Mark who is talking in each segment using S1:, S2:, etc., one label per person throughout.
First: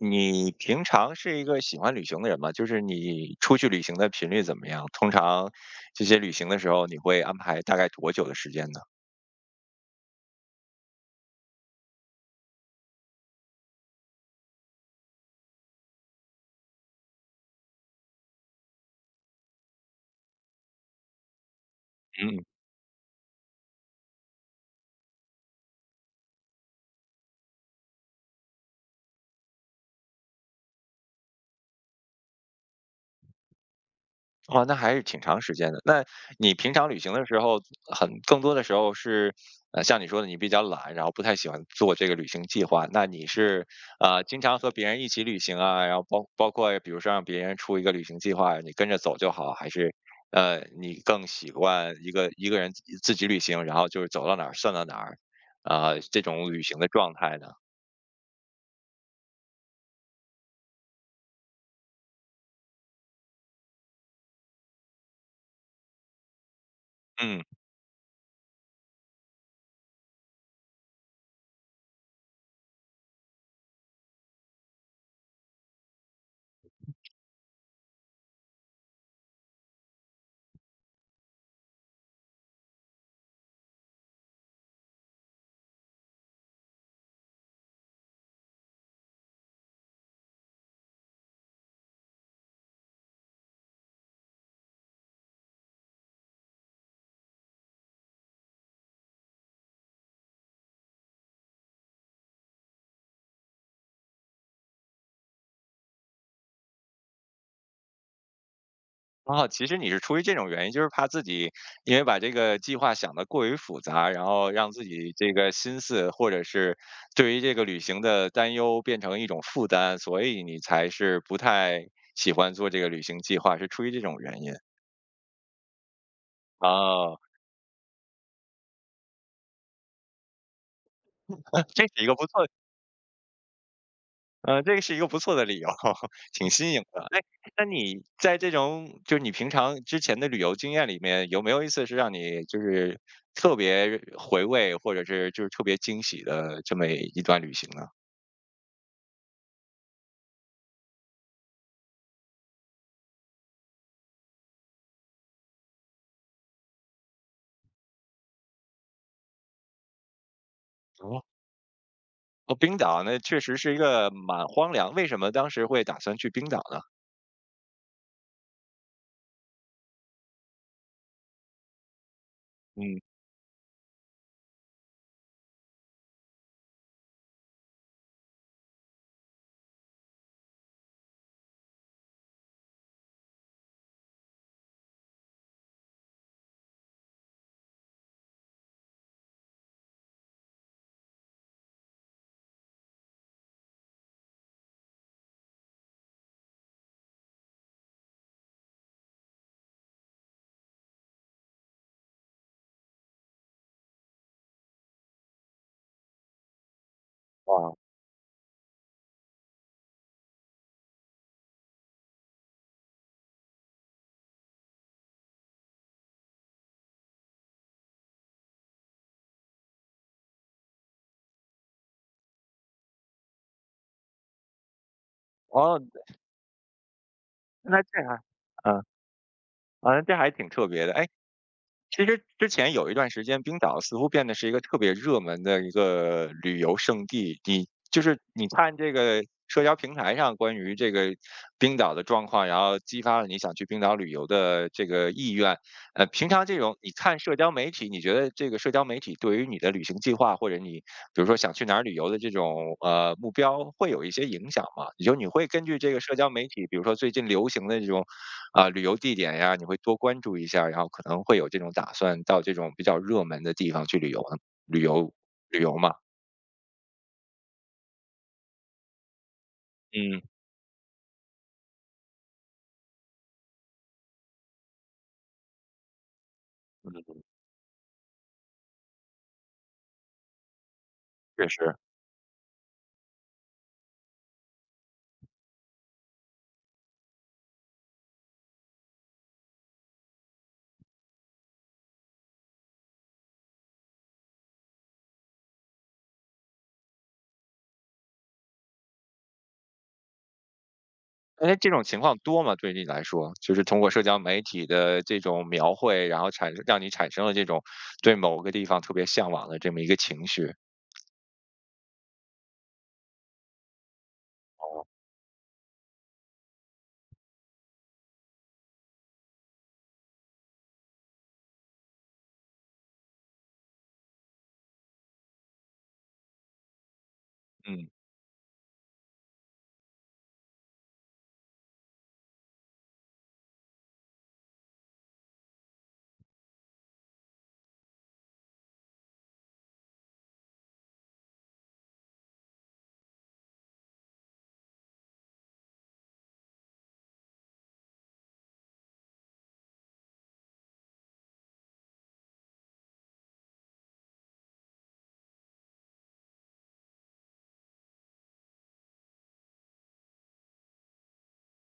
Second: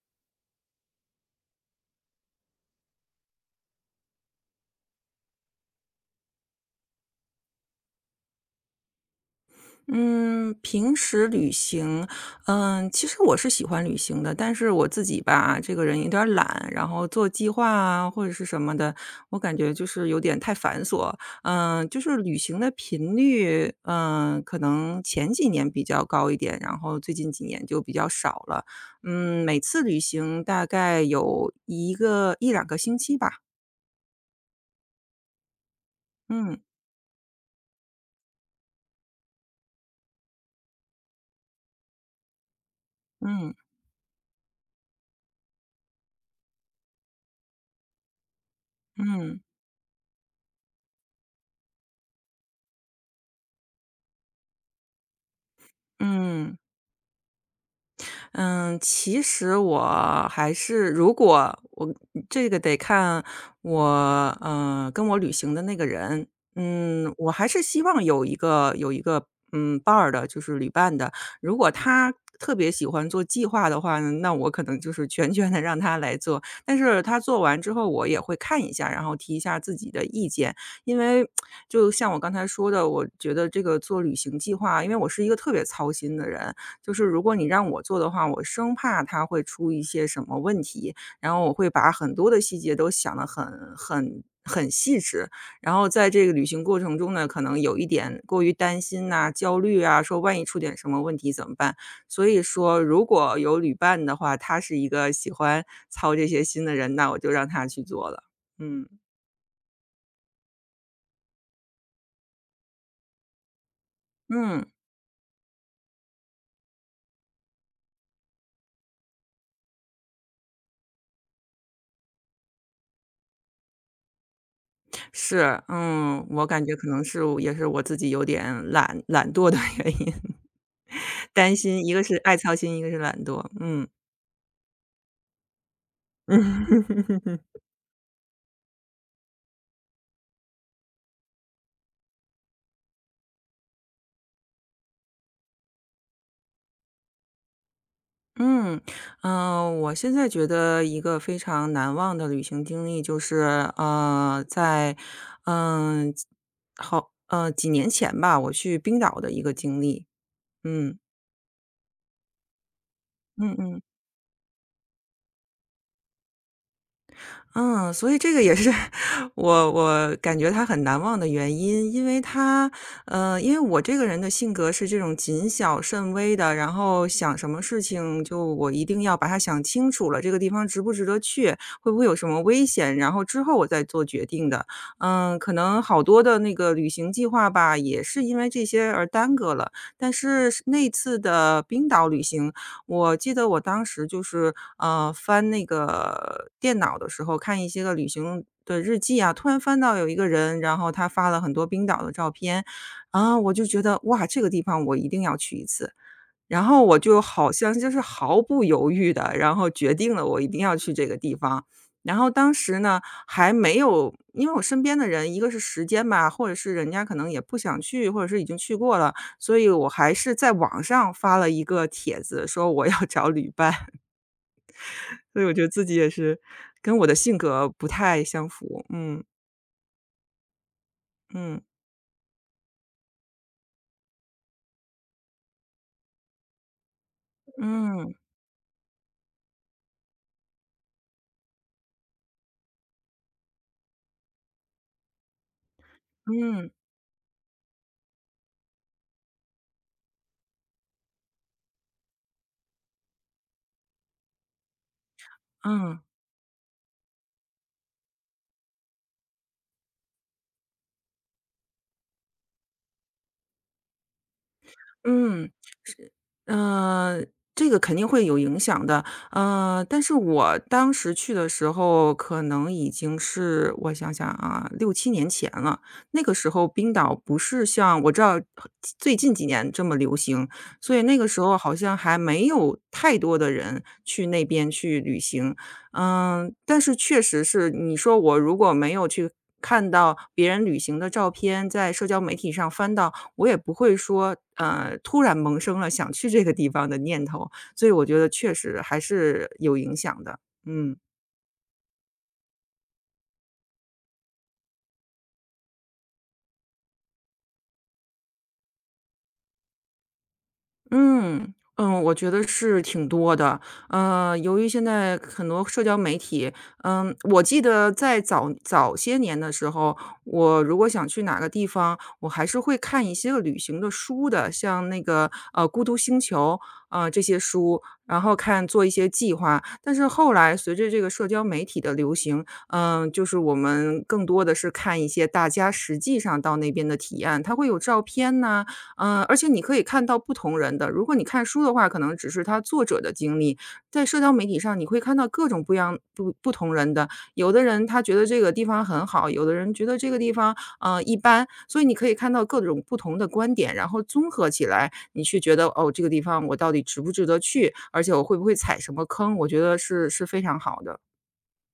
S1: 你平常是一个喜欢旅行的人吗？就是你出去旅行的频率怎么样？通常这些旅行的时候，你会安排大概多久的时间呢？
S2: 嗯，平时旅行，其实我是喜欢旅行的，但是我自己吧，这个人有点儿懒，然后做计划啊或者是什么的，我感觉就是有点太繁琐。就是旅
S1: 嗯。
S2: 行的频率，可能前几年比较高一点，然后最近几年就比较少了。每次旅行大概有一两个星期吧。
S1: 哦，那还是挺长时间的。那你
S2: 嗯。
S1: 平常旅行的时候，更多的时候是，像你说的，你比较懒，然后不太喜欢做这个旅行计划。那你
S2: 嗯。
S1: 是，经常和别人一起旅行啊，然后包括比如说让别人出一个旅行计划，你跟着走就
S2: 嗯。
S1: 好，还是你更习惯一个人自己旅行，然后就是走到哪儿算到哪儿，啊、这种
S2: 嗯。
S1: 旅行的状态呢？
S2: 嗯，其实我还是如果我这个得看我，跟我旅行的那个人。我
S1: 嗯。
S2: 还是希望有一个，伴儿的，就是旅伴的。如果他特别喜欢做计划的话呢，那我可能就是全权的让他来做。但是他做完之后，我也会看一下，然后提一下自己的意见。因为就像我刚才说的，我觉得这个做旅行计划因为我是一个特别操心的人，就是如果你让我做的话，我生怕他会出一些什么问题，然后我会把很多的细节都想得很细致。然后在这个旅行过程中呢，可能有一点过于担心呐、焦虑啊，说万一出点什么问题怎么办？所以说如果有旅伴的话，他是一个喜欢操这些心的人，那我就让他去做了。嗯。
S1: 哦，其实你是出于这种原因，就是怕自己因为把这个计划想得过于复杂，然后
S2: 嗯，
S1: 让自己这个心思或者是对于这个旅行的担忧变成一种负担，所以你才是不太喜欢做这个旅行计划，是出于这种原因。
S2: 是，我感觉可能
S1: 哦，
S2: 是也是我自己有点懒惰的原因。担
S1: 这
S2: 心，
S1: 是
S2: 一个
S1: 一个
S2: 是
S1: 不
S2: 爱
S1: 错
S2: 操心，一个是懒惰，嗯。
S1: 这个是一个不错的理由，挺新颖的。哎，
S2: 嗯
S1: 那你在这种就是你平常之前的旅游经验里面，有没有一次是让你就是特别回味，或者是就是特别惊喜的这么一段旅行呢？
S2: 嗯我现在觉得一个非常难忘的旅行经历就是，在，嗯，好，几年前吧，我去冰岛的一个经历。嗯。
S1: 哦，哦，冰岛那确
S2: 嗯
S1: 实是一
S2: 嗯。
S1: 个蛮荒凉，为什么当时会打算去冰岛呢？
S2: 嗯，所以这个也是 我感觉他很难忘的原因，因为他，
S1: 嗯，
S2: 因为我这个人的性格是这种谨小慎微的，然后想什么事情就我一定要把它想清楚了，这个地方值不值得去，会不会有什么危险，然后之后我再做决定的。可能好多的那个旅行计划吧，也是因为这些而耽搁了。但是是那次的冰岛旅行，我记得我当时就是，翻那个电脑的时候，看一些个旅行的日记啊，突然翻到有一个人，然后他发了很多冰岛的照片，啊，我就觉得，哇，这个地方我一定要去一次。然后我就好
S1: 哇，
S2: 像就是毫不犹豫的，然后决定了我一定要去这个地方。然后当时呢，还没有因为我身边的人，一个是时间吧，或者是人家可能也不想去，或者是已经去过了，所以我还是在网上发了一个帖子，说我要找旅伴，所以我觉得
S1: 哦，
S2: 自己也是跟我的性格
S1: 那
S2: 不
S1: 这还，
S2: 太相
S1: 嗯，
S2: 符。嗯。
S1: 好像这还挺特别的。哎，
S2: 嗯。
S1: 其实之前有一段时间，冰岛似乎变得是一个特别热门的一个旅游胜地。你就
S2: 嗯。
S1: 是你看这个社交平台上关于这个冰岛的状况，然后激发了你想去冰岛旅游的这个意愿。平常这
S2: 嗯。
S1: 种你看社交媒体，你觉得这个社交媒体对于你的旅行计划或者你比如说想去哪儿旅游的这种目标会有一些影响吗？也就是你会根据这个
S2: 嗯。
S1: 社交媒体，比如说最近流行的这种啊、旅游地点呀，你会多关注一下，然后可能会有这种打算到这种比较热门的地方去旅游呢？旅游
S2: 嗯。
S1: 旅游嘛，
S2: 嗯，呃这个肯定会有影响的。但是
S1: 嗯
S2: 我当时去的时候，可能已经是我想想啊六七年前了。那个时候冰岛
S1: 嗯，
S2: 不是像我知道最近几年这么流行，所以那个时
S1: 确
S2: 候
S1: 实。
S2: 好像还没有太多的人去那边去旅行。但是确实是你说我如果没有去看到别人旅行的照片，在社交媒体上翻到我也不会说，突然萌生了想去这个地方的念头，所以我觉得确实还是有影响的。嗯。
S1: 哎，这种情况多吗？对你来说，就是通过社交媒体的这种描绘，然后产生让你产生了这种对某个地方特别向往的这么一个情绪。
S2: 嗯，我觉得是挺多的。由于现在很多社交媒体，我记得在早些年的时候，我如果想去哪个地方，我还是会看一些个旅行的书的，像那个《孤独星球》啊、这些书，
S1: 嗯。
S2: 然后看做一些计划。但是后来随着这个社交媒体的流行，就是我们更多的是看一些大家实际上到那边的体验，它会有照片呐、而且你可以看到不同人的，如果你看书的话，可能只是他作者的经历，在社交媒体上你会看到各种不一样不同人的，有的人他觉得这个地方很好，有的人觉得这个地方，一般，所以你可以看到各种不同的观点，然后综合起来，你去觉得，哦，这个地方我到底值不值得去，而且我会不会踩什么坑，我觉得是非常好的。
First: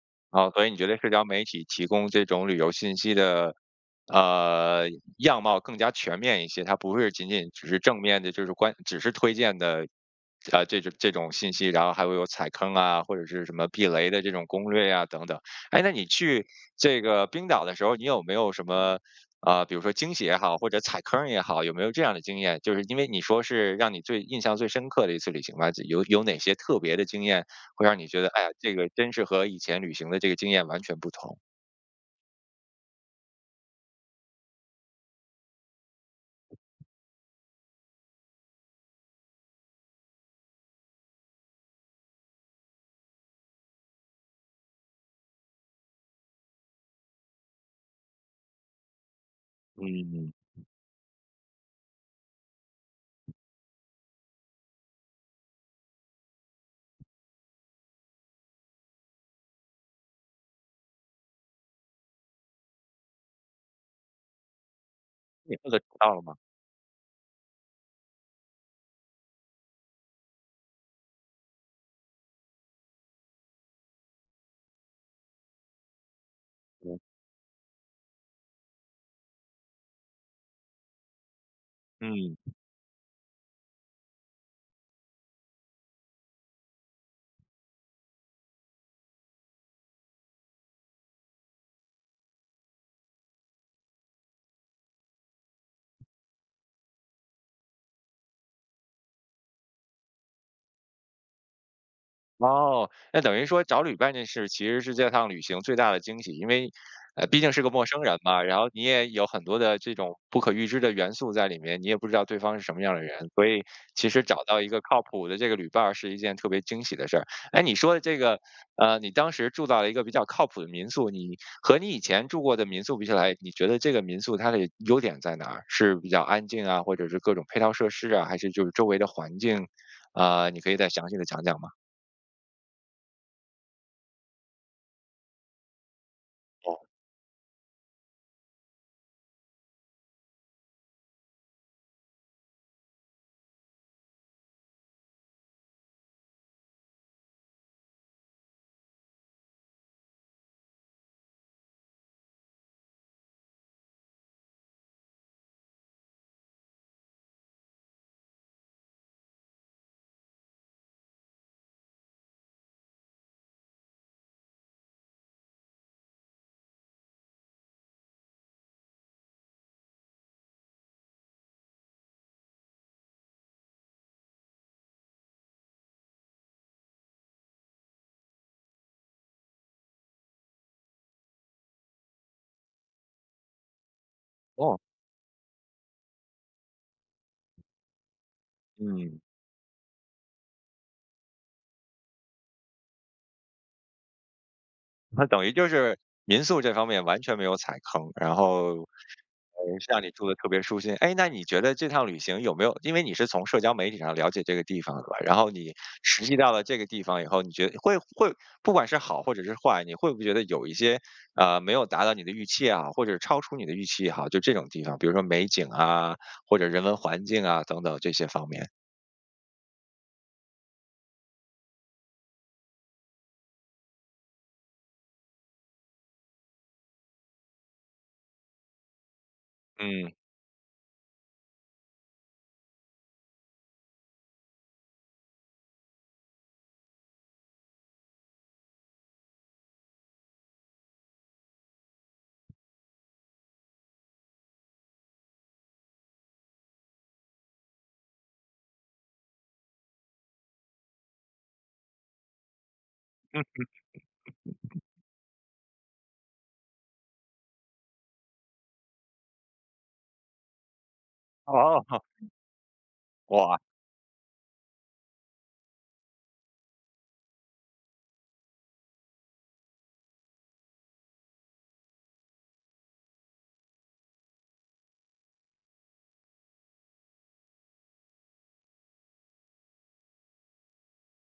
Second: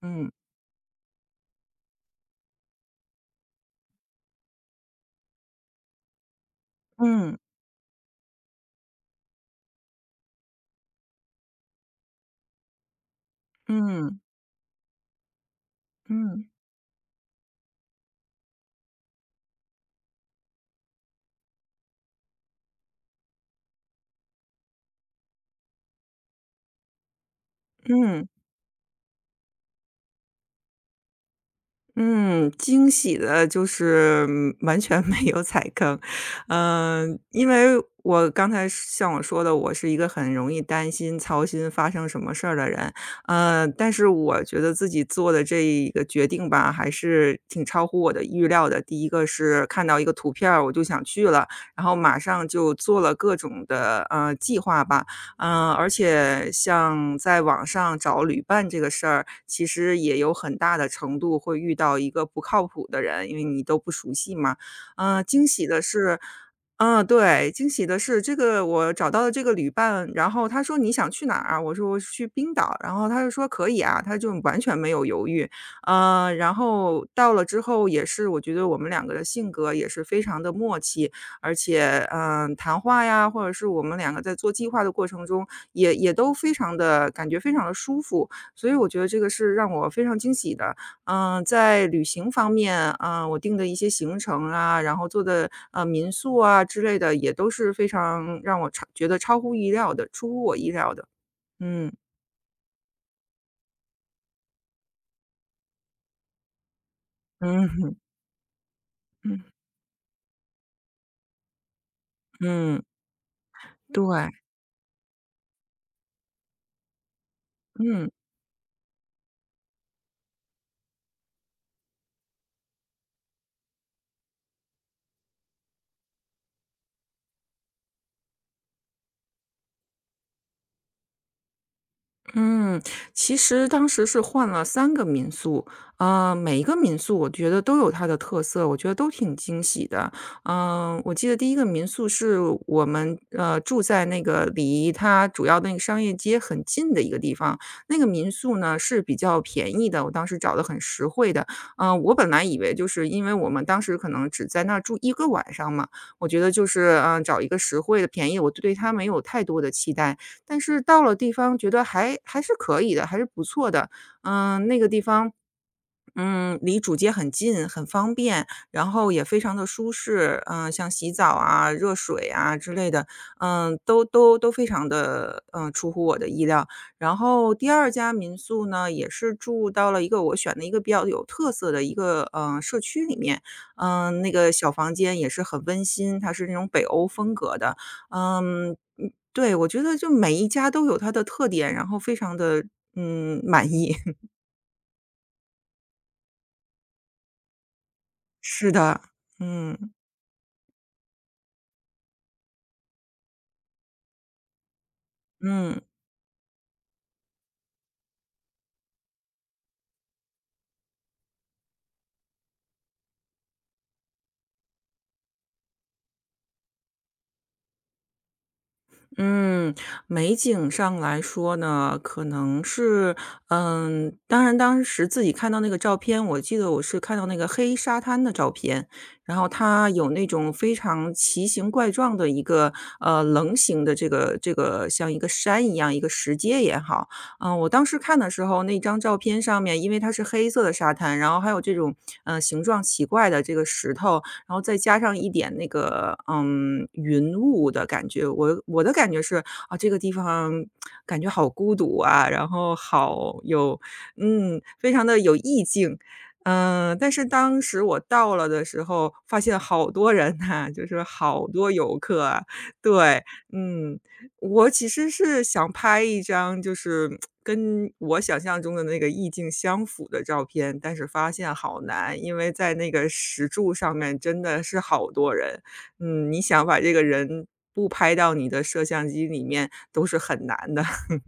S2: 嗯。
S1: 哦，所以你觉得社交媒体提供这种旅游信息的，呃，样貌更加全面一些，它不会仅
S2: 嗯。
S1: 仅只是正面的，就是关只是推荐的，这种信息，然后还会有踩坑啊，或者是什么避雷
S2: 嗯。
S1: 的这种攻略啊等等。哎，那你
S2: 嗯。
S1: 去这个冰岛的时候，你有没有什么？啊、比如说惊喜也好，或者踩坑也好，有没有这样的经验？就是因为你说是让你最印象最深刻的一次旅行吧，有哪些特别的经验会让你觉
S2: 嗯。
S1: 得，哎呀，这个真是和以前旅行的这个经验完全不同。
S2: 嗯，惊喜的就是完全没有踩坑，因为我刚才是像我说的，我是一个很容易担心、操心发生什么事儿的人，但是我觉得自己做的这一个决定吧，还是挺超乎我的预料的。第一个是看到一个
S1: 嗯，
S2: 图片儿我就想去了，然后马上就做了各种的计划吧，而且像在网上找旅伴这个事儿，其实也有很大的程度会遇到一个不靠谱的人，因为你都不熟悉嘛。惊
S1: 你
S2: 喜
S1: 这个
S2: 的
S1: 到
S2: 是
S1: 了吗？
S2: 对，惊喜的是这个我找到了这个旅伴，然后他说你想去哪儿啊？我说我去冰岛，然后他就说可以啊，他就完全没有犹豫。然
S1: 嗯。
S2: 后到了之后也是，我觉得我们两个的性格也是非常的默契，而且，
S1: 嗯。
S2: 谈话呀，或者是我们两个在做计划的过程中，也都非常的，感觉非常的舒服，所以我觉得这个是让我非常惊喜的。在旅行方面，我定的一些行程啊，然后做的，民宿啊之类的，也都是非常让我超觉得超乎意料的出乎我意料的。嗯。
S1: 哦，那等于说找旅伴这事其实是这趟旅行最大的惊喜，因为，毕竟是个陌
S2: 嗯
S1: 生人嘛，然后你也有很多 的这种不可预知的元素在里面，你也不知道对方是什么
S2: 嗯。
S1: 样的人，所以
S2: 对。
S1: 其实找到一个靠谱的这个旅伴儿是一件特别惊喜的事儿。哎，你说的
S2: 嗯。
S1: 这个，你当时住到了一个比较靠谱的民宿，你和你以前住过的民宿比起来，你觉得这个民宿它的优点在哪儿？是比较安静啊，或者是各种配套设施啊，还是就是周围的环境？啊、你可以再详细的讲讲吗？
S2: 嗯，其实当时是换了三个民宿，每一个民宿我觉得都有它的特色，我觉得都挺惊喜的。我记得第一个民宿是我们，住在那个离它主要的那个商业街很近的一个地方，那个民宿呢，是比较便宜的，我当时找的很实惠的。我本来以为就是因为我们当时可能只在那儿住一个晚上嘛，我觉得就是，找一个实惠的、便宜，我对它没有太多的期待。但是到了地方觉得还是可以的，还是不错的。那个地方离主街很近，很方便，然后也非常的舒适。嗯，像洗澡啊、热水啊之类的，都非常的，出乎我的意料。然后第二家民宿呢，也是住到了一个我选的一个比较有特色的一个，社区里面。那个小
S1: 哦，
S2: 房间也是很温馨，它是那种北欧风格的。嗯，
S1: 嗯，
S2: 对，我觉得就每一家都有它的特点，然后非常的，满意。
S1: 那等于就是民宿这方面完全没有踩坑，然后，
S2: 是的。嗯。
S1: 让你住的特别舒心。哎，那你觉得这趟旅行有没有因为你是从社交媒体上了解这个地方的吧，然后你
S2: 嗯
S1: 实际到了这个地方以后，你觉得会不管是好或者是坏，你会不会觉得有一些，没有达到你的预期啊，或者超出你的预期也好，就这种地方，比如说美景啊，或者人文环境啊等等这些方面？
S2: 嗯，美景上来说呢，可能是当然当时自己看到那个照片，我记得我是看到那个黑沙滩的照片，然后它有
S1: 嗯，
S2: 那种非常奇形怪状的一个，棱形的这个像一个山一样，一个石阶也好。嗯，我当时看的时候，那张照片上面因为它是黑色的沙滩，然后还有这种，形状奇怪的这个石头，然后再加上一点那个，嗯，云雾的感觉。我的感觉是，啊，这个地方感觉好孤独啊，然后好
S1: 嗯，
S2: 有嗯，非常的有意境。嗯，但是当时我到了的时候，发现好多人呐，就是好多
S1: 哦，
S2: 游 客啊。对，
S1: 哇。
S2: 嗯。我其实是想拍一张就是跟我想象中的那个意境相符的照片，但是发现好难，因为在那个石柱上面真的是好多人。嗯，你想把这个人不拍到你的摄像机里面都是很难的，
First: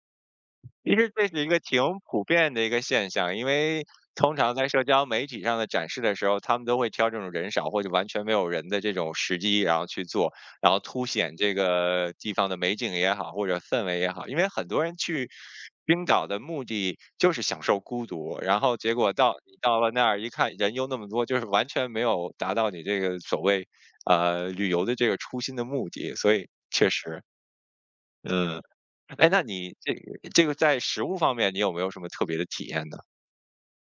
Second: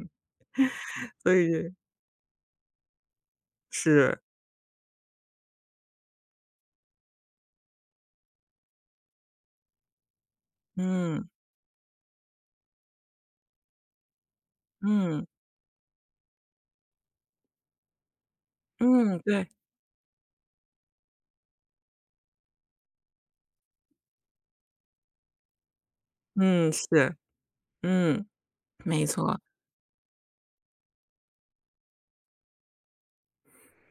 S1: 其实这是
S2: 所
S1: 一个
S2: 以
S1: 挺普遍的一个现象，因为
S2: 是，
S1: 通常在社交媒体上的展示的时候，他们都会挑这种人少或者完全没有人的这种时机，然后去做，然后凸
S2: 嗯，
S1: 显这个地方的美景也好，或者氛围也好。因为很多人
S2: 嗯，
S1: 去冰岛的目的就是享受孤独，然后结果
S2: 嗯，
S1: 到
S2: 对，
S1: 你到了那儿一看，人又那么多，就是完全没有达到你这个所谓旅游的这个初心的目的，所以
S2: 嗯，
S1: 确
S2: 是，
S1: 实，
S2: 嗯，
S1: 嗯。
S2: 没
S1: 哎，
S2: 错。
S1: 那你这个在食物方面，你有没有什么特别的体验呢？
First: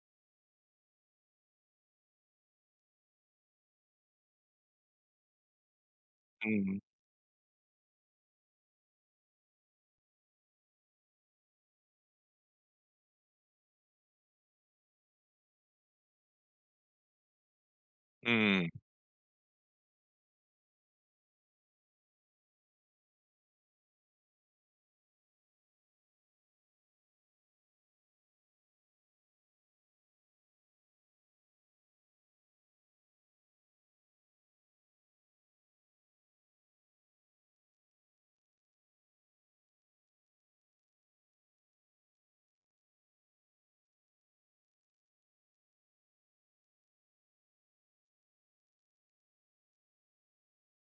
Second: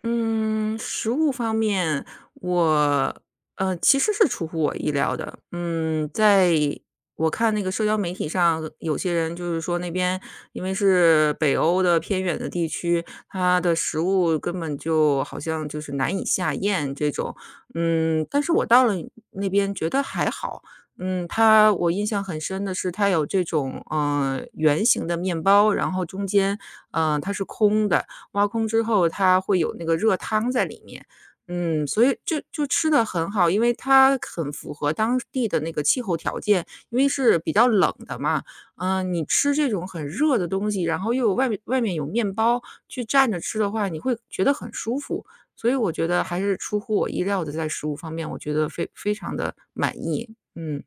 S2: 嗯，食物方面，我其实是出乎我意料的。嗯，在
S1: 嗯
S2: 我看那个社交媒体上，有些人就是说那边因为是北欧的偏远的地区，它的食物根本就好像就是难以下咽这种。嗯，但是我
S1: 嗯，
S2: 到了那边觉得还好。嗯，它我印象很深的是，它有这种圆形的面包，然后中间它是空的，挖空之后，它会有那个热汤在里面。嗯，所以就吃得很好，因为它很符合当地的那个气候条件，因为是比较冷的嘛。嗯，你吃这种很热的东西，然后又有外面有面包，去蘸着吃的话，你会觉得很舒服。所以我觉得还是出乎我意料的，在食物方面，我觉得非常的满意，嗯。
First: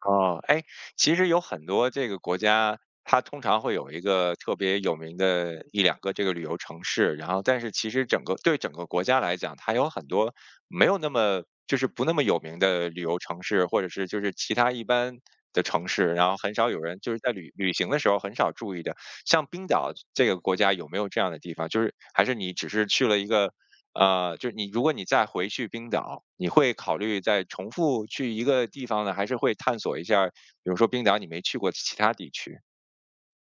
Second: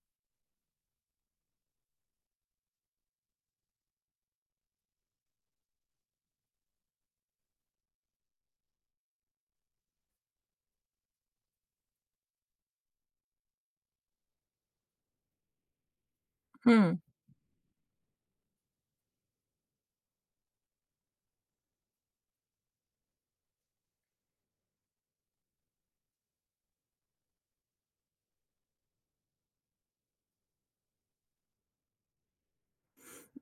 S1: 哦，哎，其实有很多这个国家，它通常会有一个特别有名的一两个这个旅游城市，然后但是其实整个对整个国家来讲，它有很多没有那么就是不那么有名的旅游城市，或者是就是其他一般的城市，然后很少有人
S2: 嗯。
S1: 就是在旅行的时候很少注意的。像冰岛这个国家有没有这样的地方？就是还是你只是去了就是如果你再回去冰岛，你会考虑再重复去一个地方呢，还是会探索一下，比如说冰岛你没去过的其他地区？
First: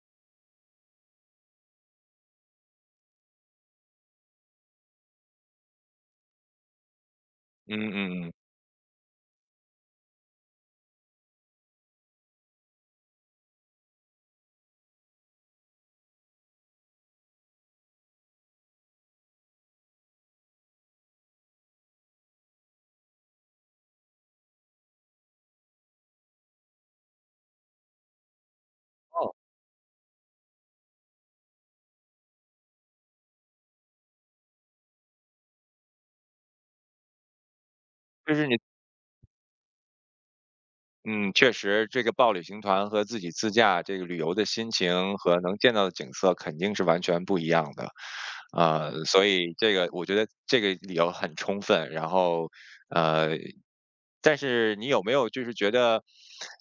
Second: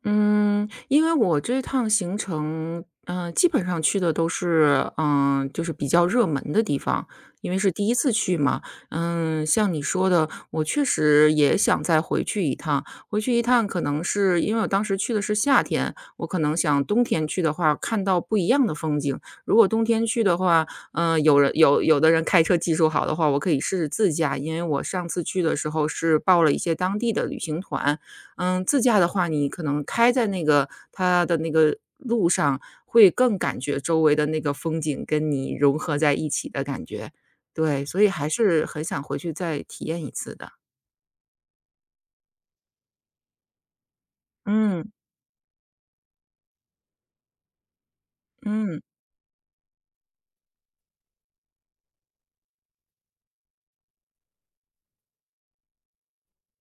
S2: 嗯，因为我这趟行程，嗯，基本上去的都是，嗯，就是比较热门的地方，因为是第
S1: 嗯
S2: 一次
S1: 嗯嗯，
S2: 去嘛。嗯，像你说的，我确实也想再回去一趟。回去一趟，可能是因为我当时去的是夏天，我可能想冬天去的话，看到不一样的风景。如果冬天去的话，嗯，有的人开车技术好的话，我可以试试自驾，因为我上次去的时候是报了一些当地的旅行团。嗯，自驾的话，
S1: 哦，
S2: 你可能开在那个它的那个路上，会更感觉周围的那个风景跟你融合在一起的感觉。对，所以还
S1: 就是你，
S2: 是很想回去再体验一次的。
S1: 嗯，确实这个报旅行团和自己自驾这个旅游的心
S2: 嗯，
S1: 情和能见到的景色肯定是完全不一样的，
S2: 嗯。
S1: 所以这个我觉得这个理由很充分，然后呃但是你有没有就是觉得，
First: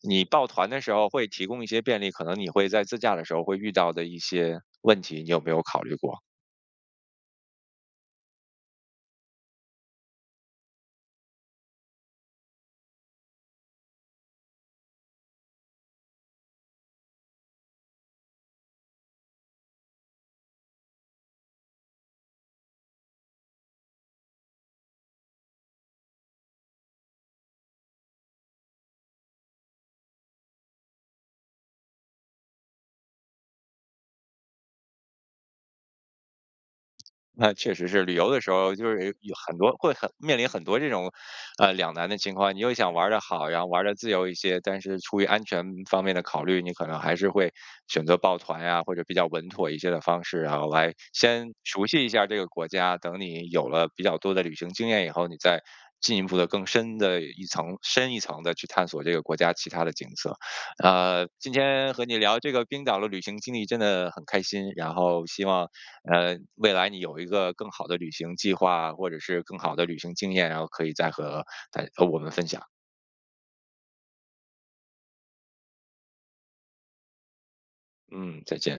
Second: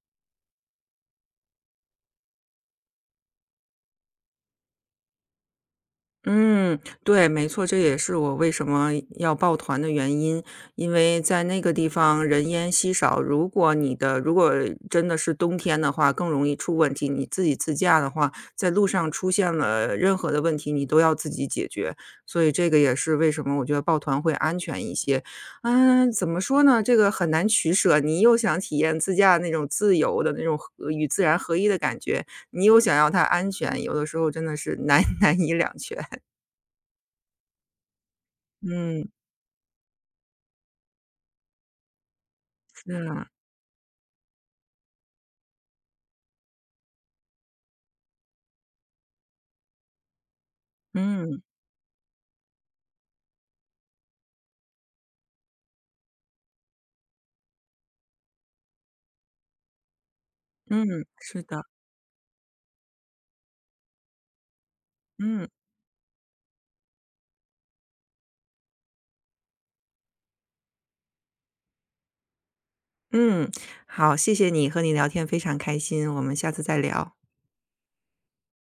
S1: 你报团的时候会提供一些便利，可能你会在自驾的时候会遇到的一些问题，你有没有考虑过？
S2: 嗯，对，没错，这也是我为什么要抱团的原因，因为在那个地方人烟稀少，如果真的是冬天的话，更容易出问题。你自己自驾的话，在路上出现了任何的问题，你都要自己解决，所以这个也是为什么我觉得抱团会安全一些。嗯，怎么说呢？这个很难取舍，你又想体验自驾那种自由的那种和与自然合一的感觉，你又想要它安全，有的时候真的是难 难以两全。
S1: 那确实是旅游的时候，就
S2: 嗯，
S1: 是有很多会很面临很多这种，两难的情况。你又
S2: 是
S1: 想玩的
S2: 啊，
S1: 好，然后玩的自由一些，但是出于安全方面的考虑，你可能还是会选择抱团呀，或者比较稳妥一些的方式啊，然后来
S2: 嗯，
S1: 先熟悉一下这个国家。等你有了比较多的旅行经验以后，你再进一步的更深的一层深一层的去探索这个国家其他的景色。
S2: 嗯，是
S1: 今
S2: 的，
S1: 天和你聊这个冰岛的旅行经历真的很开心，然后希
S2: 嗯，
S1: 望未来你有一个更好的旅行计划，或者是更好的旅行经验，然后可以再和我们分享。
S2: 嗯，好，谢谢你，和你聊天非常开心，我们下次再聊。
S1: 嗯，再见。